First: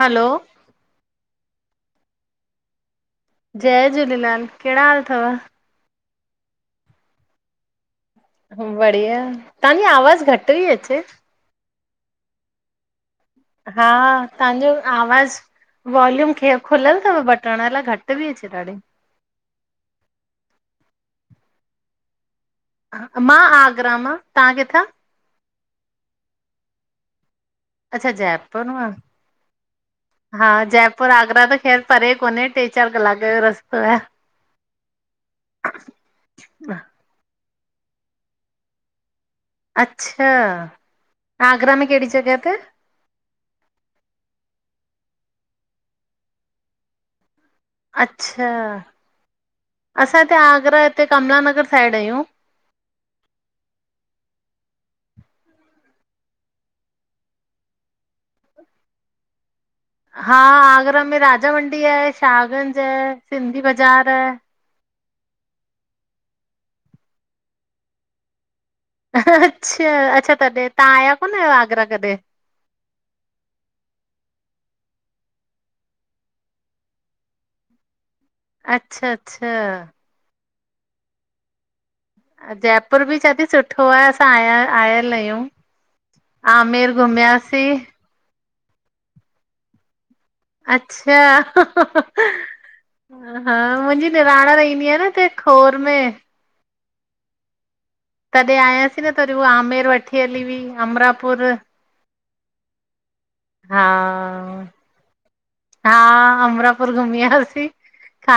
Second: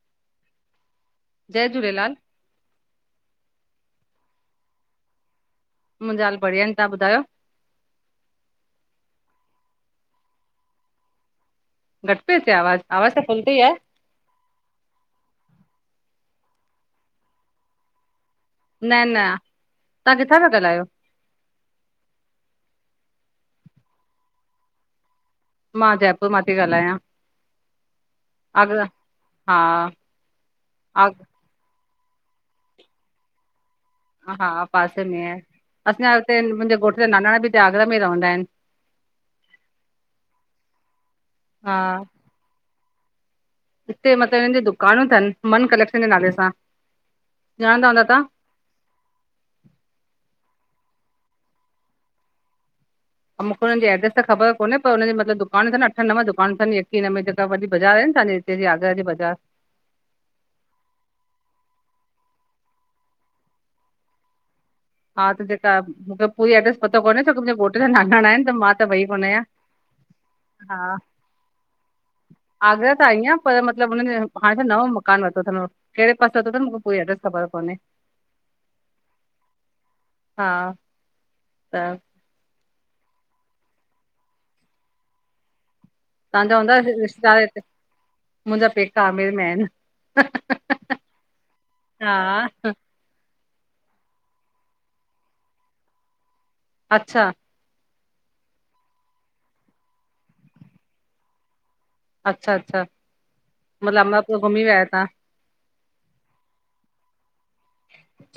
हलो जय झूलेलाल जय झूलेलाल, कहिंड़ा हाल थव? मुहिंजा हाल बढि़या आहिन, तां ॿुधायो? बढ़िया, तांजी आवाज़ घटि थी अचे घटि ती अचे आवाज़, आवाज़ त फुल तेहि आ। तांजो आवाज़, वॉल्यूम ख खुलियल थव बटण अलाए घटि ति अचे ॾाढी न न, तां किथा पिया ॻाल्हायो? मां आगरा मां, तां किथा? मां जयपुर मां थी ॻाल्हायां अच्छा जयपुर आगरा मां, हा हा जयपुर आग आगरा त ख़ैर परे कोने टे चार क़लाक जो रस्तो आ। हा पासे में आहे, असांजा हुते मुहिंजे आ। घोट जा नानाणा बि हिते आगरा में रहंदा हिनि। अच्छा, आगरा हा में केड़ी जॻह ते? हिते मतलबु हिननि जी दुकान थनि मन कलेक्शन जे नाले सां ॼाणंदा हूंदा तव्हां अच्छा, असां हिते आगरा हिते कमला नगर साइड आहियूं। ऐं मुंखे हुननि एडेस त ख़बर कोने पर हुन जीयू मतिलबु दुकान थन, अठ नव दुकान तन यकी हिन में जेका वॾी बाज़ार आहिनि, ना तांजी केजी आगरा जी बज़ार? हा आगरा में राजा मंडी आहे, शाहगंज, सिंधी बाज़ार हा त जेका मुंखे पूरी एड्रेस पतो कोने छोकी, मुहिंजे घोटु जा नानाणा आहिनि त मां त वई कोन आहियां अच्छा, अच्छा तॾहिं हा तां आया कोने आगरा गॾहिं? आगरा त आईंया, पर मतिलबु हुननि हाणे नओं मकान वरितो हाणे केड़े पासे वत्तो तन मुंखे कोई एड्रेस, ख़बर कोने अच्छा, अचछा हा, त जयपुर बि चयदी सुठो आ, असां आया आयल आहियूं। आमेर घुमियासे मुहिंजा पेका आमेर में आहिन। अच्छा खिलण हा जी आवाज़ हा मुहिंजी निराण रहंदी आ, न हिते खोर में अच्छा तॾहिं आयासे न तरी हू आमेर वठी हली हुई अमरापुर अच्छा अच्छा, हा, मतिलबु अमरापुर घुमी विया तां हा, अमरापुर घुमीं आयासीं।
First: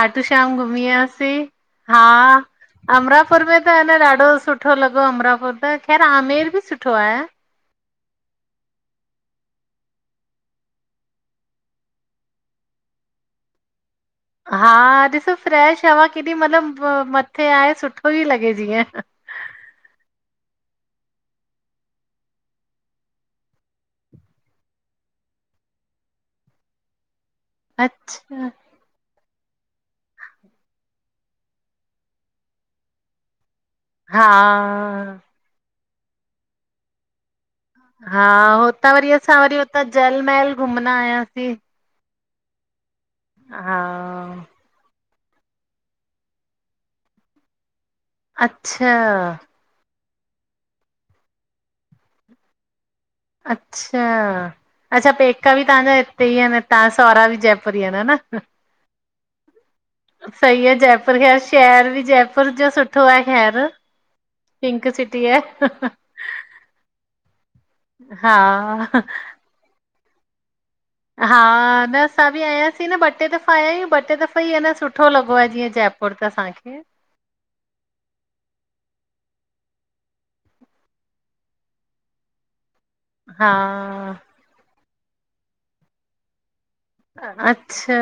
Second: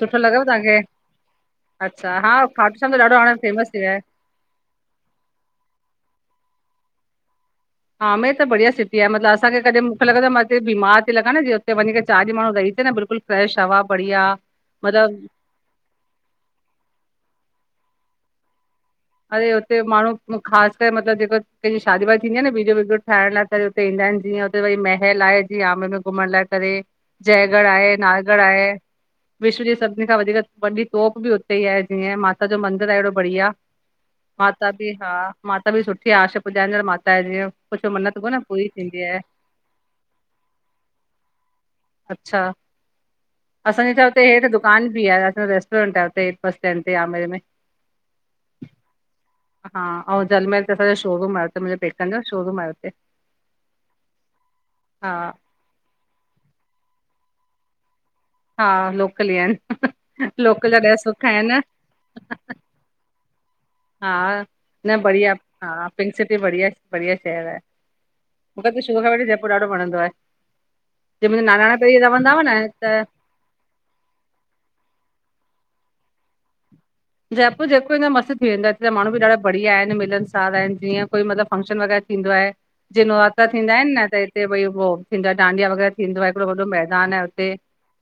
सुठो लॻव श्याम तव्हांखे घुमीयासीं हा अच्छा खाटू श्याम त ॾाढो हाणे अमरापुर में फेमस त थी आ वियो आहे न ॾाढो सुठो सुठो लॻो अमरापुर त ख़ैर आमेर ॿि सुठो आये। आमेर त बढ़िया सिटी आ मतलब असांखे कॾै मूंखे लॻदो आ मां हिते बीमार थी लॻां न जे हुते वञी चार ॾिह रहि अचे न माणू हुते बिल्कुल फ्रेश हवा बढ़िया। हा मतिलबु ॾिसो फ्रैश हवा केॾी मतलब मथे आये सुठो ही लॻे जीअं। अरे हुते माणू ख़ास करे मतलब ॼेको कैंजी शादी वादी थींदी आ न वीडियो विडियो ठाहिण लाइ। करे हुते ईंदा आयन जीअं हुते वरी महल आये जीअं आमेर में घुमण लाइ करे। जयगढ़ आये नायगढ़ अच्छा आये। विश्व ॼी सॿिन खां वधीक वॾी तोप ॿि उते ई आये जीअं माता जो मंदिर आये एॾो बढ़िया। हा। माता ॿि हा माता ॿि सुठी आ आशा पुॼाईंदड़ माता जीअं। कुझु मन्नत हा घुर न पूरी हुतां थींदी वरी आहे असां वरी हुतां जलमहल घुमंदा आयासीं। अच्छा हा असांजे छा हुत हेठ दुकान ॿि आ असां रेस्टोरेंट आ हुते बस स्टैड ते आमेर में। अच्छा हा अउं जलमहल ते असांजो शोरूम आ हुते मुंहजे पेकन जो शोरूम आ हुते। अच्छा, अच्छा हा पेका ॿि तांजा हिते ई आयन न तां सवरा ॿि जयपुर ही आयन है ना? हा लोकल ई आहिनि सई लोकल आ जा ॾाढा जयपुर सुख ख़ैर आहिनि शहर ॿि जयपुर जो सुठ सुठो आ ख़ैर। हा पिंक न सिटी बढ़िया आहे। हा पिंक सिटी बढ़िया-बढ़िया शहर आये। मूंखे त हा शुऊ खां वठी जयपुर ॾाढो वणंदो आये। हा न असां ॿि आयासीं त न ॿ टे दफ़ा। आ आयूं ॿ टे दफ़ा ई अ न सुठो लॻो आ जीअं जयपुर त असांखे। जयपुर जेको ईदो मस्त थी वेंदो आ हिते माण्डु ॿि ॾाढा बढ़िया आयन मिलन सार आयन जीअं कोई मतलब फंक्शन वगैरह थीदों आये जीय नवरात्रा हा थींदा आयन न त हिते भई उ थींदो आये दो डांडिया वग़ैरह थींदो आये वॾओ मेंदान तान न हुते अच्छा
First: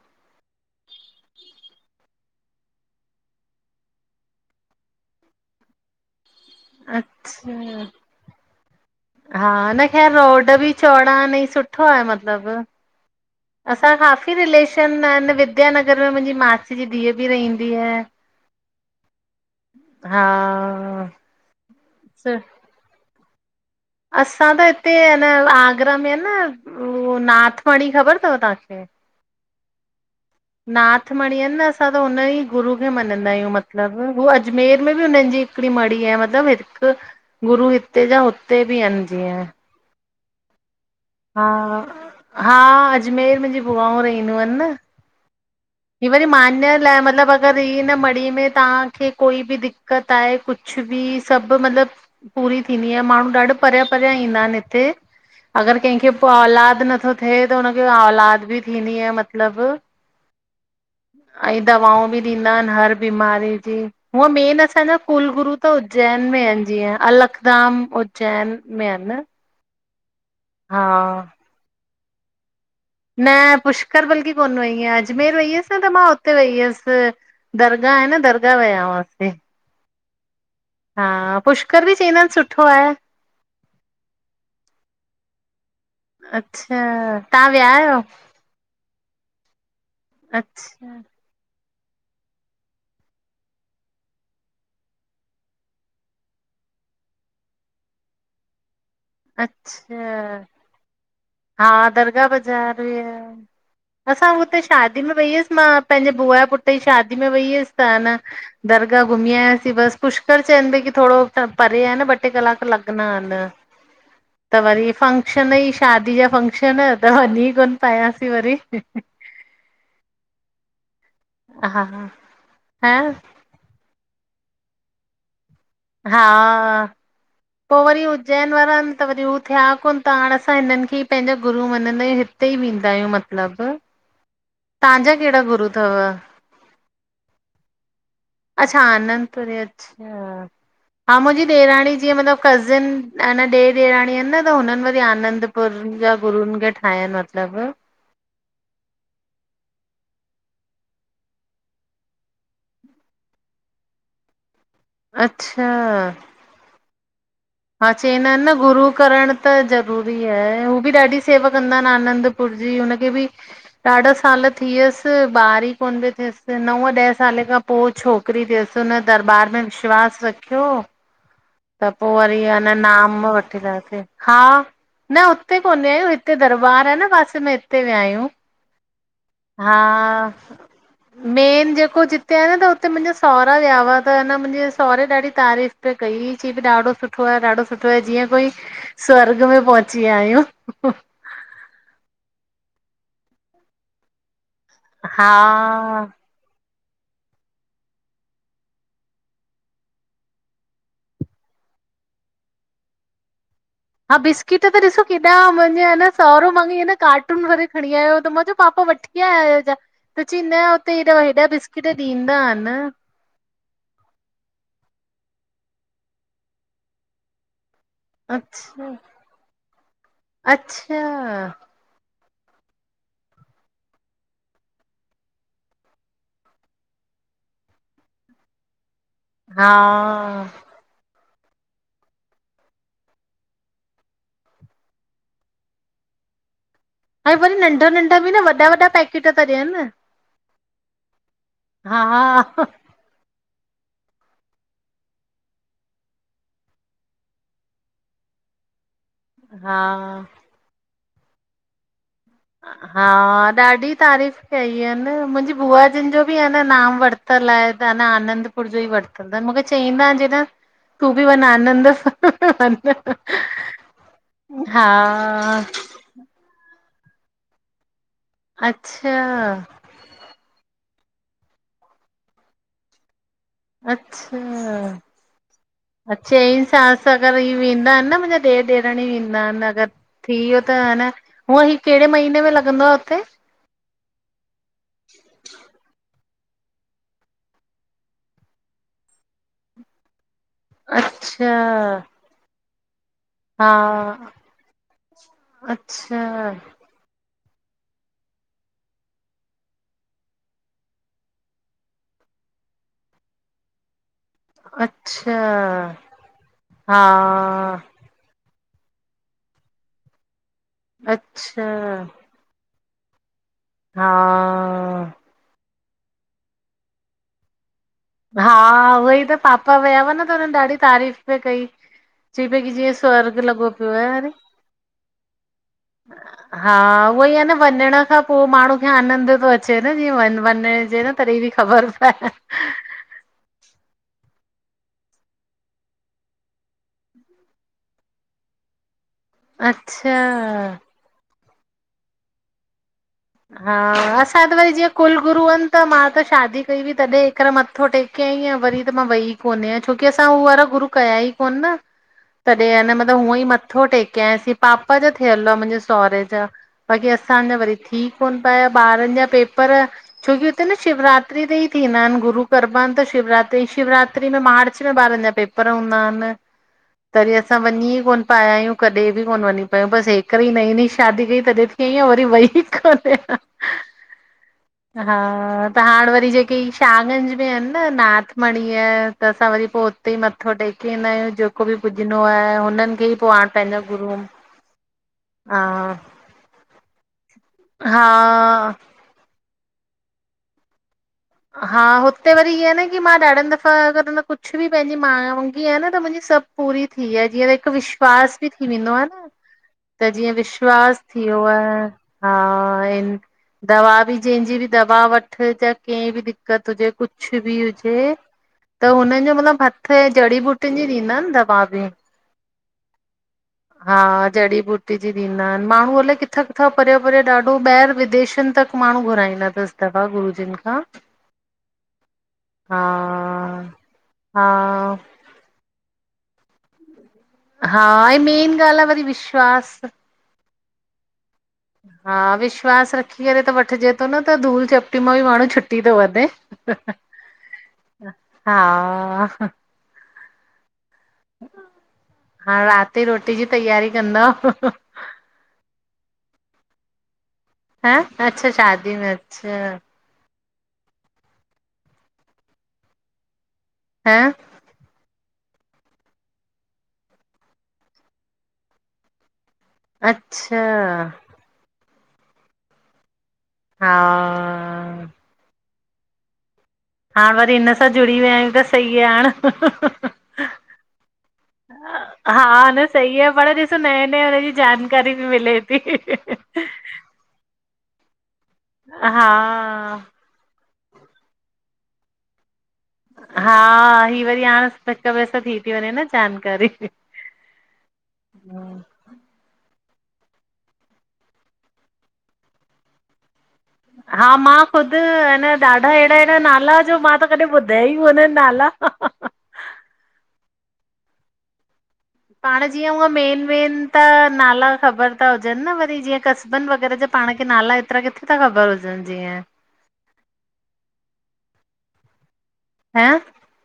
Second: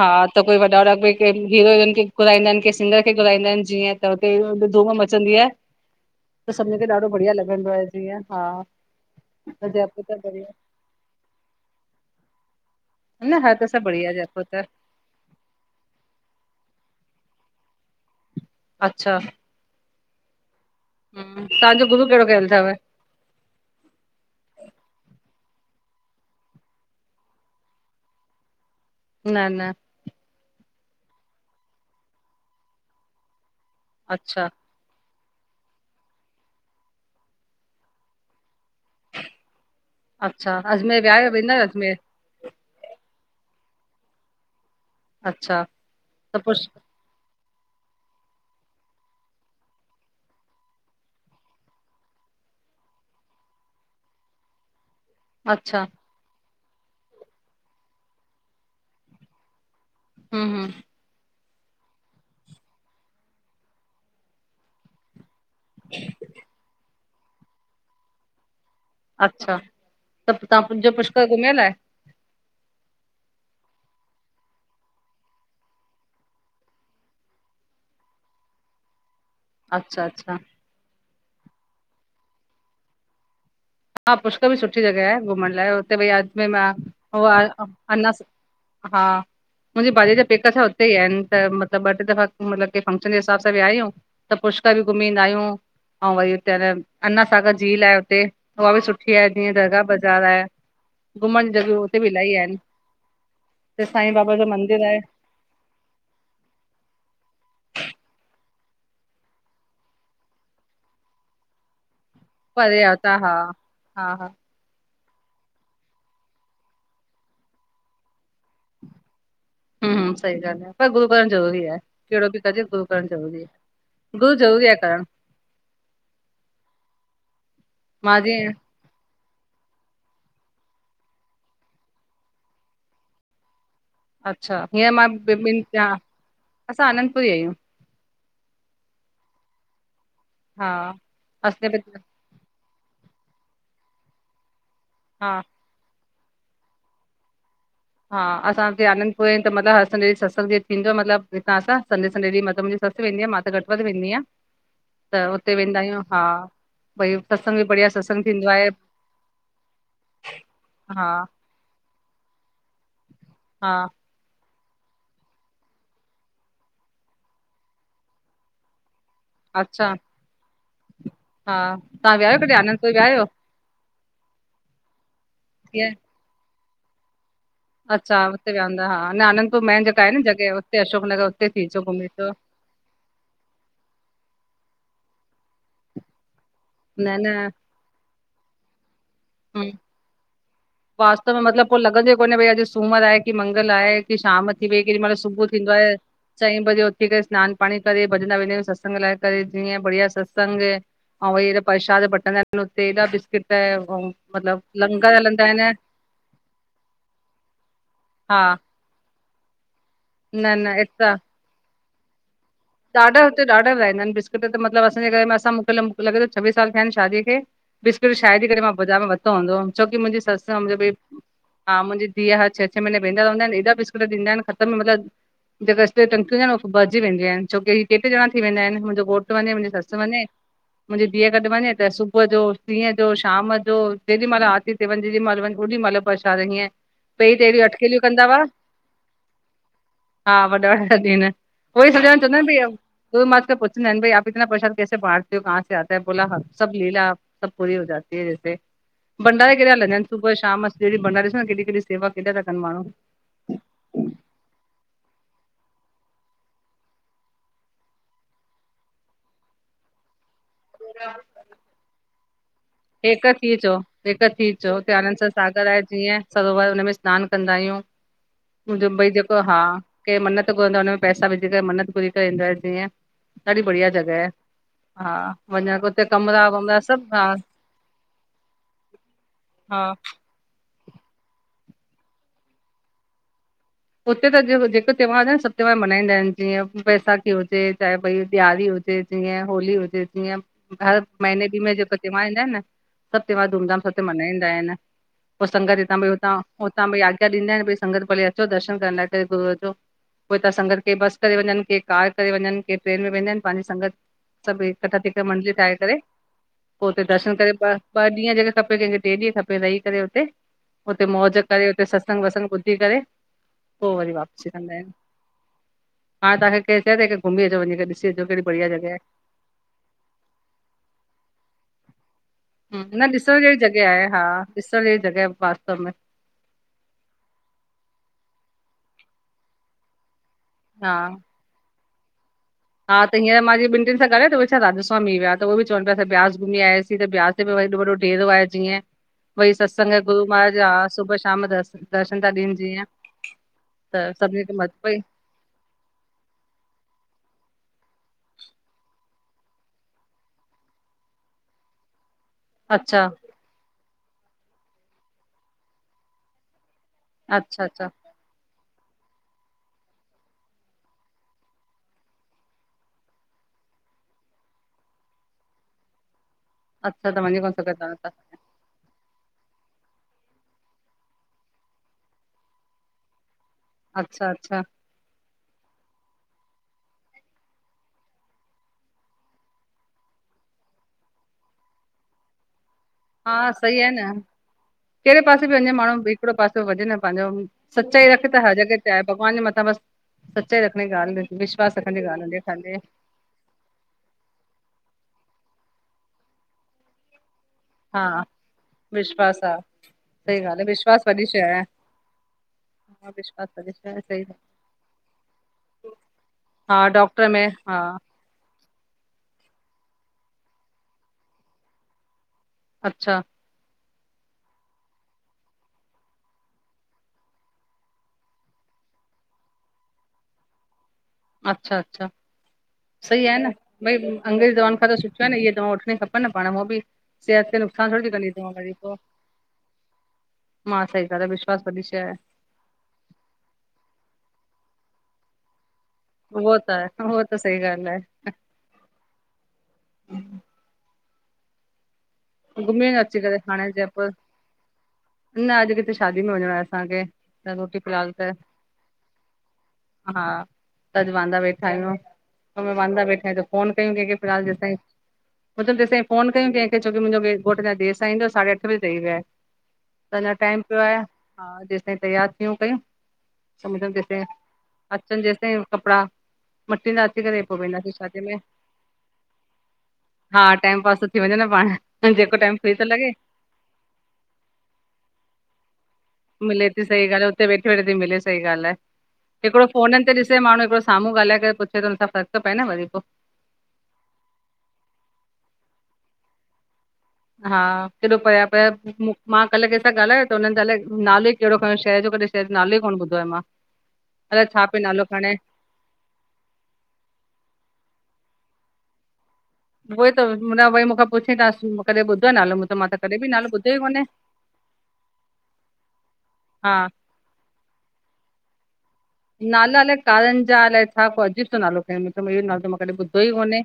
हां त कोई वॾा-वॾा हिरो हिरोइन के घुराईंदा आयन सिंगर कै घुराईंदा आयन जीअं त हुते धूम मचंदी आ। त सभनं खे ॾाढो बढ़िया अच्छा लॻंदो आये जीअं हां हा त न जयपुर ख़ैर त रोड बढ़िया। बि चौड़ा एनं सुठो आये मतलब ह न हा त सभु असां बढ़िया काफ़ी जयपुर त रिलेशन आयन वि विद्यानगर में मुंजी मासी जी धीअउ ॿि रहंदी आ। अच्छा हां ह तांजो गुरु कैड़ो कयल थव? असां त हिते न आगरा में ना उहो नाथमणी ख़बर थव तांखे? न-न नाथ मणी अन न असां त हुन ई गुरू खे मञंदा आयूं मतलब हू अजमेर अच्छा अजमेर में ॿि हुनन जी हिकड़ी मड़ी आ मतिलब हिक गुरू हिते जा हुते ॿि आयन जीअं। अच्छा अजमेर वया अयो वेदां अयो अजमेर? हां अजमेर मुंजी बुआऊं रहंदियूं आयन न। अच्छा इ वरी त पुष मान्य लाए मतलब अगर इ हिन मड़ी में तांखे कोई ॿि दिक्कत आये कुछ ॿि सॿ मतलब पूरी थींदी आ माणू ॾाढो परयां परया ईंदां आयन हिते। अगर अच्छा कैंखे पो औलाद नथो थे त हुनखे औलाद ॿि थींदी आ मतलब। हम-हम ऐं दवाऊं बि ॾींदा आयन हर बीमारी जी हूअ मेन असांजा कुल गुरु त उज्जैन में आहिनि जीअं अलकदाम उज्जैन में आहिनि न। अच्छा त तव्हां [unintelligible] पुष्कर घुमियल आहें? न पुष्कर बल्कि कोन वेई आया अजमेर वई हुअसि न त मां हुते वई हुअसि। दरगाह आहे न दरगा विया हुयासीं। अच्छा अच्छा हां पुष्कर बि चईंदा आहिनि सुठो आहें। हा पुष्कर बि सुठी जॻह आहे घुमण लाइ हुते भाई अच्छा तव्हां विया आहियो [unintelligible] हा मुंजी भाॼीई जा पेका छा उते ही अच्छा आहिनिं। त मतलब ॿ ट्रे दफ़ा मतलब के फंक्शन जे हिसाब सां विया आहियूं त पुष्कर बि घुमी ईंदा आहियूं। अऊ वरी उते अन्ना सागर झील आहें हुते। उहा बि सुठी आहें जीअं दरगाह बाज़ार आहें। हां दरगाह बाज़ार त साईं असां बाबा जो हुते मंदिर आहे शादी में वई हुयसि मां पंहिंजे बुआ जे पुट्र जी शादी में वई हुअसि त न- दरगह घुमी आययासीं बस पुष्कर चईन पया थोरो परे आहे न ब ट्रे कलाक लॻणा आहिनि। हां हां त वरी फंक्शन ई शादी जा फंक्शन त वन्नी कोन पायासीं वरी। हम्म हम्म सही गाल्हि आहे पर गुरू करण ज़रूरी आहें हा कहिड़ो बि करजे, गुरू हा करण ज़रूरी आहे। गुरु जरूरी आहें करण। हां पो वरी मां उज्जैन जीअं वारा अन त वरी थिया कोन्ह त हाणे असां हिननि खे ई पंहिंजा गुरू मन्नदां आहियूं हिते ई वेंदा आहियूं मतलब। अच्छा हीअंर मां [unintelligible] असां आनंंदपुरी आहियूं। अच्छा आनंदपुरी अच्छा हा हां मुंजी असले ॾेराणी जीअं मतलब कज़िन ऐन ॾेर ॾेराणी आहिनि न त हुननि वरी हा आनंद पुर गुरुनि जा खे ठाहिया आहिनि मतलब। हां असां हिते आनंदपुर त मतलब हर संडे सत़संग ॾींदो मतलब हितां असां संडे संडे ॾींहुं मतलब ससु वेंदी आ मा त घट वध वेंदी आहिं। अच्छा [unintelligible] हा चेंदा आहिनि थींदो न आहे गुरु करण त ज़रूरी आहे हू बि हा ॾाढी सेवा कंदा आहिनि आनंदपुर जी हुनखे बि हा ॾाढा साल थी वियसि ॿार ही कोन पियो थियसि नव ॾह साले खां पोइ छो छोकरी थियसि, हुन्न दरबार में अच्छा विश्वास रखियो, हा त पो तव्हां व विया आहियो कि कॾहिं अन आनंदपुर विया नाम आहियो वठींंदासीं हा, न हुते कीअं कोने ते दरबार आ न पासे में उते विया अच्छा आहियूं हुते विया हूंदा हा न आनंदपुर मेन जेका आहे न हा, जॻह हुते अशोक नगर हुते थी मेेन अचो जेको घुमी अचो जिते आ न त हु उते मुंजा सहोरा विया हुआ त न मुंजे सोहरे ॾाढी तारीफ़ पे कई ची बि ॾाढो न सुठो न आहे ॾाढो सुठो आहे जीअं कोई, स्वर्ग में पहुची विया आहियूं। त में मतलब पो लॻंदो ई कोन्हे भाई अॼु सूमर आहे, कि मंगल आहे, कि शाम थी भई केॾी महिल हा सुबुह थींदो आहे। चईं बजे उथी करे सनानु पाणी करे भॼदां वेंदा आहियूं सत्संग ला करे जीअं बढ़िया सत्संग अऊं हेॾा परसाद बटंदा अहिन त उते हेॾा बिस्किट हा मतलब बिस्किट बि ॾिसो लंगर केॾा, हलंदा आहिनि मुंजो हेन सोहरो मांॻई अन कार्टून भर खणी आयो त मा हा चयो पा पापा वठी आ आहियो छा, त चई न हुते हेॾा, हेॾा बिस्किट ॾींदा अनि। ॾाढा हुत ॾाढा विराइदां आहिनि बिस्कुट त ॾाढा हुते ॾाढा वयल आइन बिस्किट मतिलबु असांजे घर में असां मोकल मुखे लॻे थो छवीह साल थिया आहिनि शादी खे। बिस्किट शायद ही कडे मां अच्छा बज़ार में वरितो हूंदो हुअम छोकी मुंजी ससु मुंजी भई अच्छा हा मुंजी धीउ हर छह छह महीने वेंदा रवंदा आहिनि एॾा बिस्कुट ॾीदां आहिनि ख़तम मतिलबु जेके स्टील जी टंकियूं हूंदियूं आहिनि भरजी वेंदियूं आहिनि। छोकी हि टे टे ज़णा थी वेंदा अहिनि मुंहिंजो घोटु वञे, मुंजी हा ससु वञे। मुंहिंजी धीउ गॾु वञे त सुबुह जो, डिहुं जो, शाम जो जेॾी महिल आरती ते वञ जेॾी महिल वञ ओॾी महिल बस त हीअं पेरी ऐं त वरी एॾियूं नंढा अटखेलियूं नंढा कंदा बि हुआ, न वॾा वॾा पैकेट था ॾियनि। हा वॾा वॾा थी विया आहिन। उअई सम्झंदा आहिन चवंदा आहिन भई हा त सब मां अच पुछदां आहिन, भई इतना परशाद कैेसे बांटते हो, कहां से आता है, बोला हा, सब लीला सब पूरी हो जाती है जैेसे भंडारा केॾा था लगन, हा सुबह शाम सॼे ॾींह भंडारे सेवा सां न, केॾी केडी सेवा, केॾा त हा ॾाढी तारीफ़ कई अहिन मुंजी बुआ जिनि जो बि अन नाम वरितल आहे त अ न आनंद पुरजो ई वरतंदा मुखे चईंदान जेॾां तूं बि वञ आनंद हा हेक थी अचो हेक थी अचो हा हुते आनंद सां सागर आहे जीअं सरोवर हुनमें सनानु कंदा आहियूं। मुंहिंजो भई अच्छा जेको हा के मन्नत घुरंदो आहे हुन में पैसा विझी करे मन्नत पूरी ईंदां आहिन जीअं ॾाढी बढ़िया जॻह आहे हा। वञण हुते अ कमरा चंई वमरा सास, सभु हा अगरि इ वेंदा आहिन न मुंहिंजा ॾेर- ॾेरण ई वेंदा आहिन हा अगर। थी वियो त ह न, हूंअ ही कहिड़े महीने में लॻंदो आ हुते? हुते त जेको त्योहार आहे, सब त्योहार मनाईंदा आहिन, जीअं वैसाखी हुजे, चाहे भई ॾियारी हुजे। जीअं होली हुजे, जीअं हर महीने अच्छा ॿी मेने में जेक त्योहार ईंदा आहिनि न सब त्योहार धूम हा धाम सां हुते मनाईंदा आहिन, पो संगत हितां भई अच्छा हुतां, हुतां भई ॾींदा आहिन, भई संगत भली अचो, दर्शन करण लाइ करे गुरअ जो। पो हितां संगत के बस करे वञनि, के कार करे वञनि के, ट्रेन में वेंदा आहिन, पांजी संगत सब इक्कठा थी करे अच्छा मंडली ठाहे करे, पो हा उते दर्शन करे ॿ ॾींहं केंखे खपे, कंहिंखे टे ॾींहं खपे, रही करे उते हुते मौज करे, हुते अच्छा सत्संग वतसंगु ॿुधी करे। पो हा वरी वापसी कंदा आहिन, हाण तांखे केर चए त घुमी अचो वञी क हा उहे ई त पापा विया हुआ न, त हुननि ॾाढी तारीफ़ पे कई। चई पई की जीअं न ॾिसण स्वर्ग ॼहिड़ी लॻो जॻह पियो आहे, हा अरे ॾिसण ॼी जॻह आहे वास्तव में। हा उहोई आहे न वञण खां पो माण्हू खे आनंद थो अ चेंदा जीअं वन वनण हा जेॾो तॾईं ॿि ख़बर पए। हा त हींअर मां जीअं ॿिन टिन सां ॻाल्हाएण थियो त उहे छा राधास्वामी हुया। त उहे ॿि चवन पया असां व्यास घुमीयासीं त व्यास उते ब वरी वॾो ॾेरो आहे जीअं भई सत्संग अच्छा गुरू महाराॼ आ सुबुह शाम दर् दर्शन था ॾिन ॼीअं। हा, असां त वरी जीअं कुल गुरू अन त मां त शादी कई हुई, तॾे हिकर मथो टेके आईं आ वरी त मां वई कोन आयां। छोकी असां उह वारा गुरू कया ई कोन न हम्म! तॾहिं आ न मतलब हूअं ई मथो टेके आयासीं। पापा जो थियल हुआ मुंजे सोरे जा। ॿाक़ी असांजा अच्छा वरी अच्छा थी कोन पिया ॿारनि जा पेपर छोकी हुते न शिवरात्री ते ई थींदा आहिनि गुरू करबा अन त शिवरात्री, शिवरात्री में मार्च में ॿारनि जा पेपर पर हूंदा अन, अच्छा त तॾी कोन असां सघंदा वञी आहियो ई कोन तव्हां पर आया आयूं कॾे बि कोन वञी पयूं, बस हिकॾी नईं नईं शादी कई, तॾी थी आईं आं वरी वई ही कोने। अच्छा अच्छा हा, त हाण वरी जेके ई शागंज में अन न नाथमणी, त असां वरी पो उते ई मथो टेके ईंदा आयूं ॼेको ॿि पुॼंदो आए उनन खें हा सई आ न, केड़े पासे बि हा वञे माणूं ॿि थोड़ो पासो वठे न पांजो, हा सच्चाई रखे त हर जॻे ते आए, भॻवान ॼे मथां ॿस सच्चाई रखण जी ॻाल हां, हुते वरी इअं आ न कि मां [unintelligible] कुछ ॿि पंहिंॼी मा वांगी आ न, त मुंॼी सभ पूरी थी ये, ॼीअर हिक हा विश्वास ॿि थी वेंदो आ न। त ॼीअं सही ॻाल्हि आहे विश्वास थि वॾी शइ व्यो आ, आहे हा, हा हिन विश्वास वॾी शइ दवा आहे ॿि सही जेंजी ॿि दवा वठ त कें ॿि दिक्क़त हा हुॼे, डॉक्टर कुछ में बि हा हुॼे। त हुनन जो मतलब, हथ ऐं जड़ी बूटिन ॼी ॾींदा न दवा ॿि अच्छा! हा, जड़ी बूटी ॼी ॾींदा अन, माणू अलाए किथां-किथां, परे-परे ॾाढो ॿाएर विदेशन तक माणूं घुराईंदा तस दवा, गुरुजन खां। अच्छा अच्छा, हा सही आए न, भई हा अंग्रेज दवाउन खां त सुठो आ न, इए दवांउ वठणी खपन न। पाण उंव बि सेहत ते हा, नुक़सान थोरी थी कंदी दवाऊं मेन ॻाल आ पो वरी विश्वास मां सही करे ‌विश्वास हा, विश्वास रखी करे त वठजे तो, न त धूल चपटी मां बि माणूं छुटी तो वञे उओ त आए, उओ त सही ॻाल आए। हा हा घुमी राति जी अची रोटी करे जी हाणे, तयारी जयपुर? कंदव न अॼ किथे शादी में वञणो आ असांखे त रोटी हां? फिलहाल त अच्छा शादी में, अच्छा हा, अॼ वांदा वेठाऊं। इनमें वांदा वेठे जो फ़ोन कयूं केंखे ह फिलहाल ॼेसताई, मां च्यो ॼेसताई फोन कयूं केंखे। छोकि मुंजो घोट छा देर सां ईंदो साढे अठ बजे चई व्यो आए, त अञां टाइम अच्छा प्यो आए। हां जेस ताईं तैयार थियूं कयूं, समझन तेसिताईं, हा अचन जेसताईं कपड़ा हा वरी ईन सां ॼुड़ी व्या में आयूं त, सई आ न हा, टाइम पास तो थी वञे न पाण। जेको टाइम हा, फ्री थो न लॻे सई आ पर ॾिस नएं नयंजी जानकारी ॿि मिले ती। मिले ती सई ॻाल आ, उते वेठे वेठे ती मिले सई ॻाल आए, हा हिकड़ो फ़ोनन ते ॾिस उते माणूं हिकड़ो सामो ॻालाए करे पुछे तो, हुन सां फ़र्क़ त पे न वरी पो। हां, ही वरी हाणे [unintelligible] थी ती वञे न जानकारी। हा, केॾो पया पया घुमु मां कल केंसां ॻालायो तो हुनन जे अलाए नालोई केड़ो खयों, शहर जो कॾें नालो ई कोन ॿुधो आ मां। हा अलाए मां छा पियो ख़ुद, नालो खणे अन ॾाढा एड़ा एड़ा नाला, जो मां त कॾीं ॿुध्या ई कोन नाला। उह ई त, न भई मुखां पुछंदासूं पाण जीअं उअं मेन मेन त कोन्हे नाला ख़बर ता हुजन न, वरी जीअं कस्बन हा वग़ैरा जा पाण खे नाला, एतरा किथे था ख़बर हुजन जीअं नाला अलाए कारन जा अलाए छा, को अजीब सो नालो खयईं [unintelligible] नालो त मां कॾीं ह ॿुधो ई कोने।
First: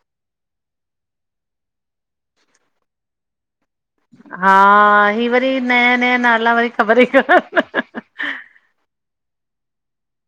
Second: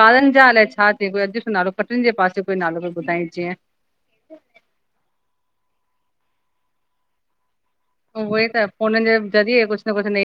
कारनजा अलाए छा चंयईं, कोई अॼीब सो नालो, पटरिन जे पासे कोई नालो कोई ॿुधायंई जीअं हां ही वरी नया नया नाला वरी ख़बर ई काननि हं हं हं उहो इ त पो उननि जे ज़रिए कुछ न कुछ नइ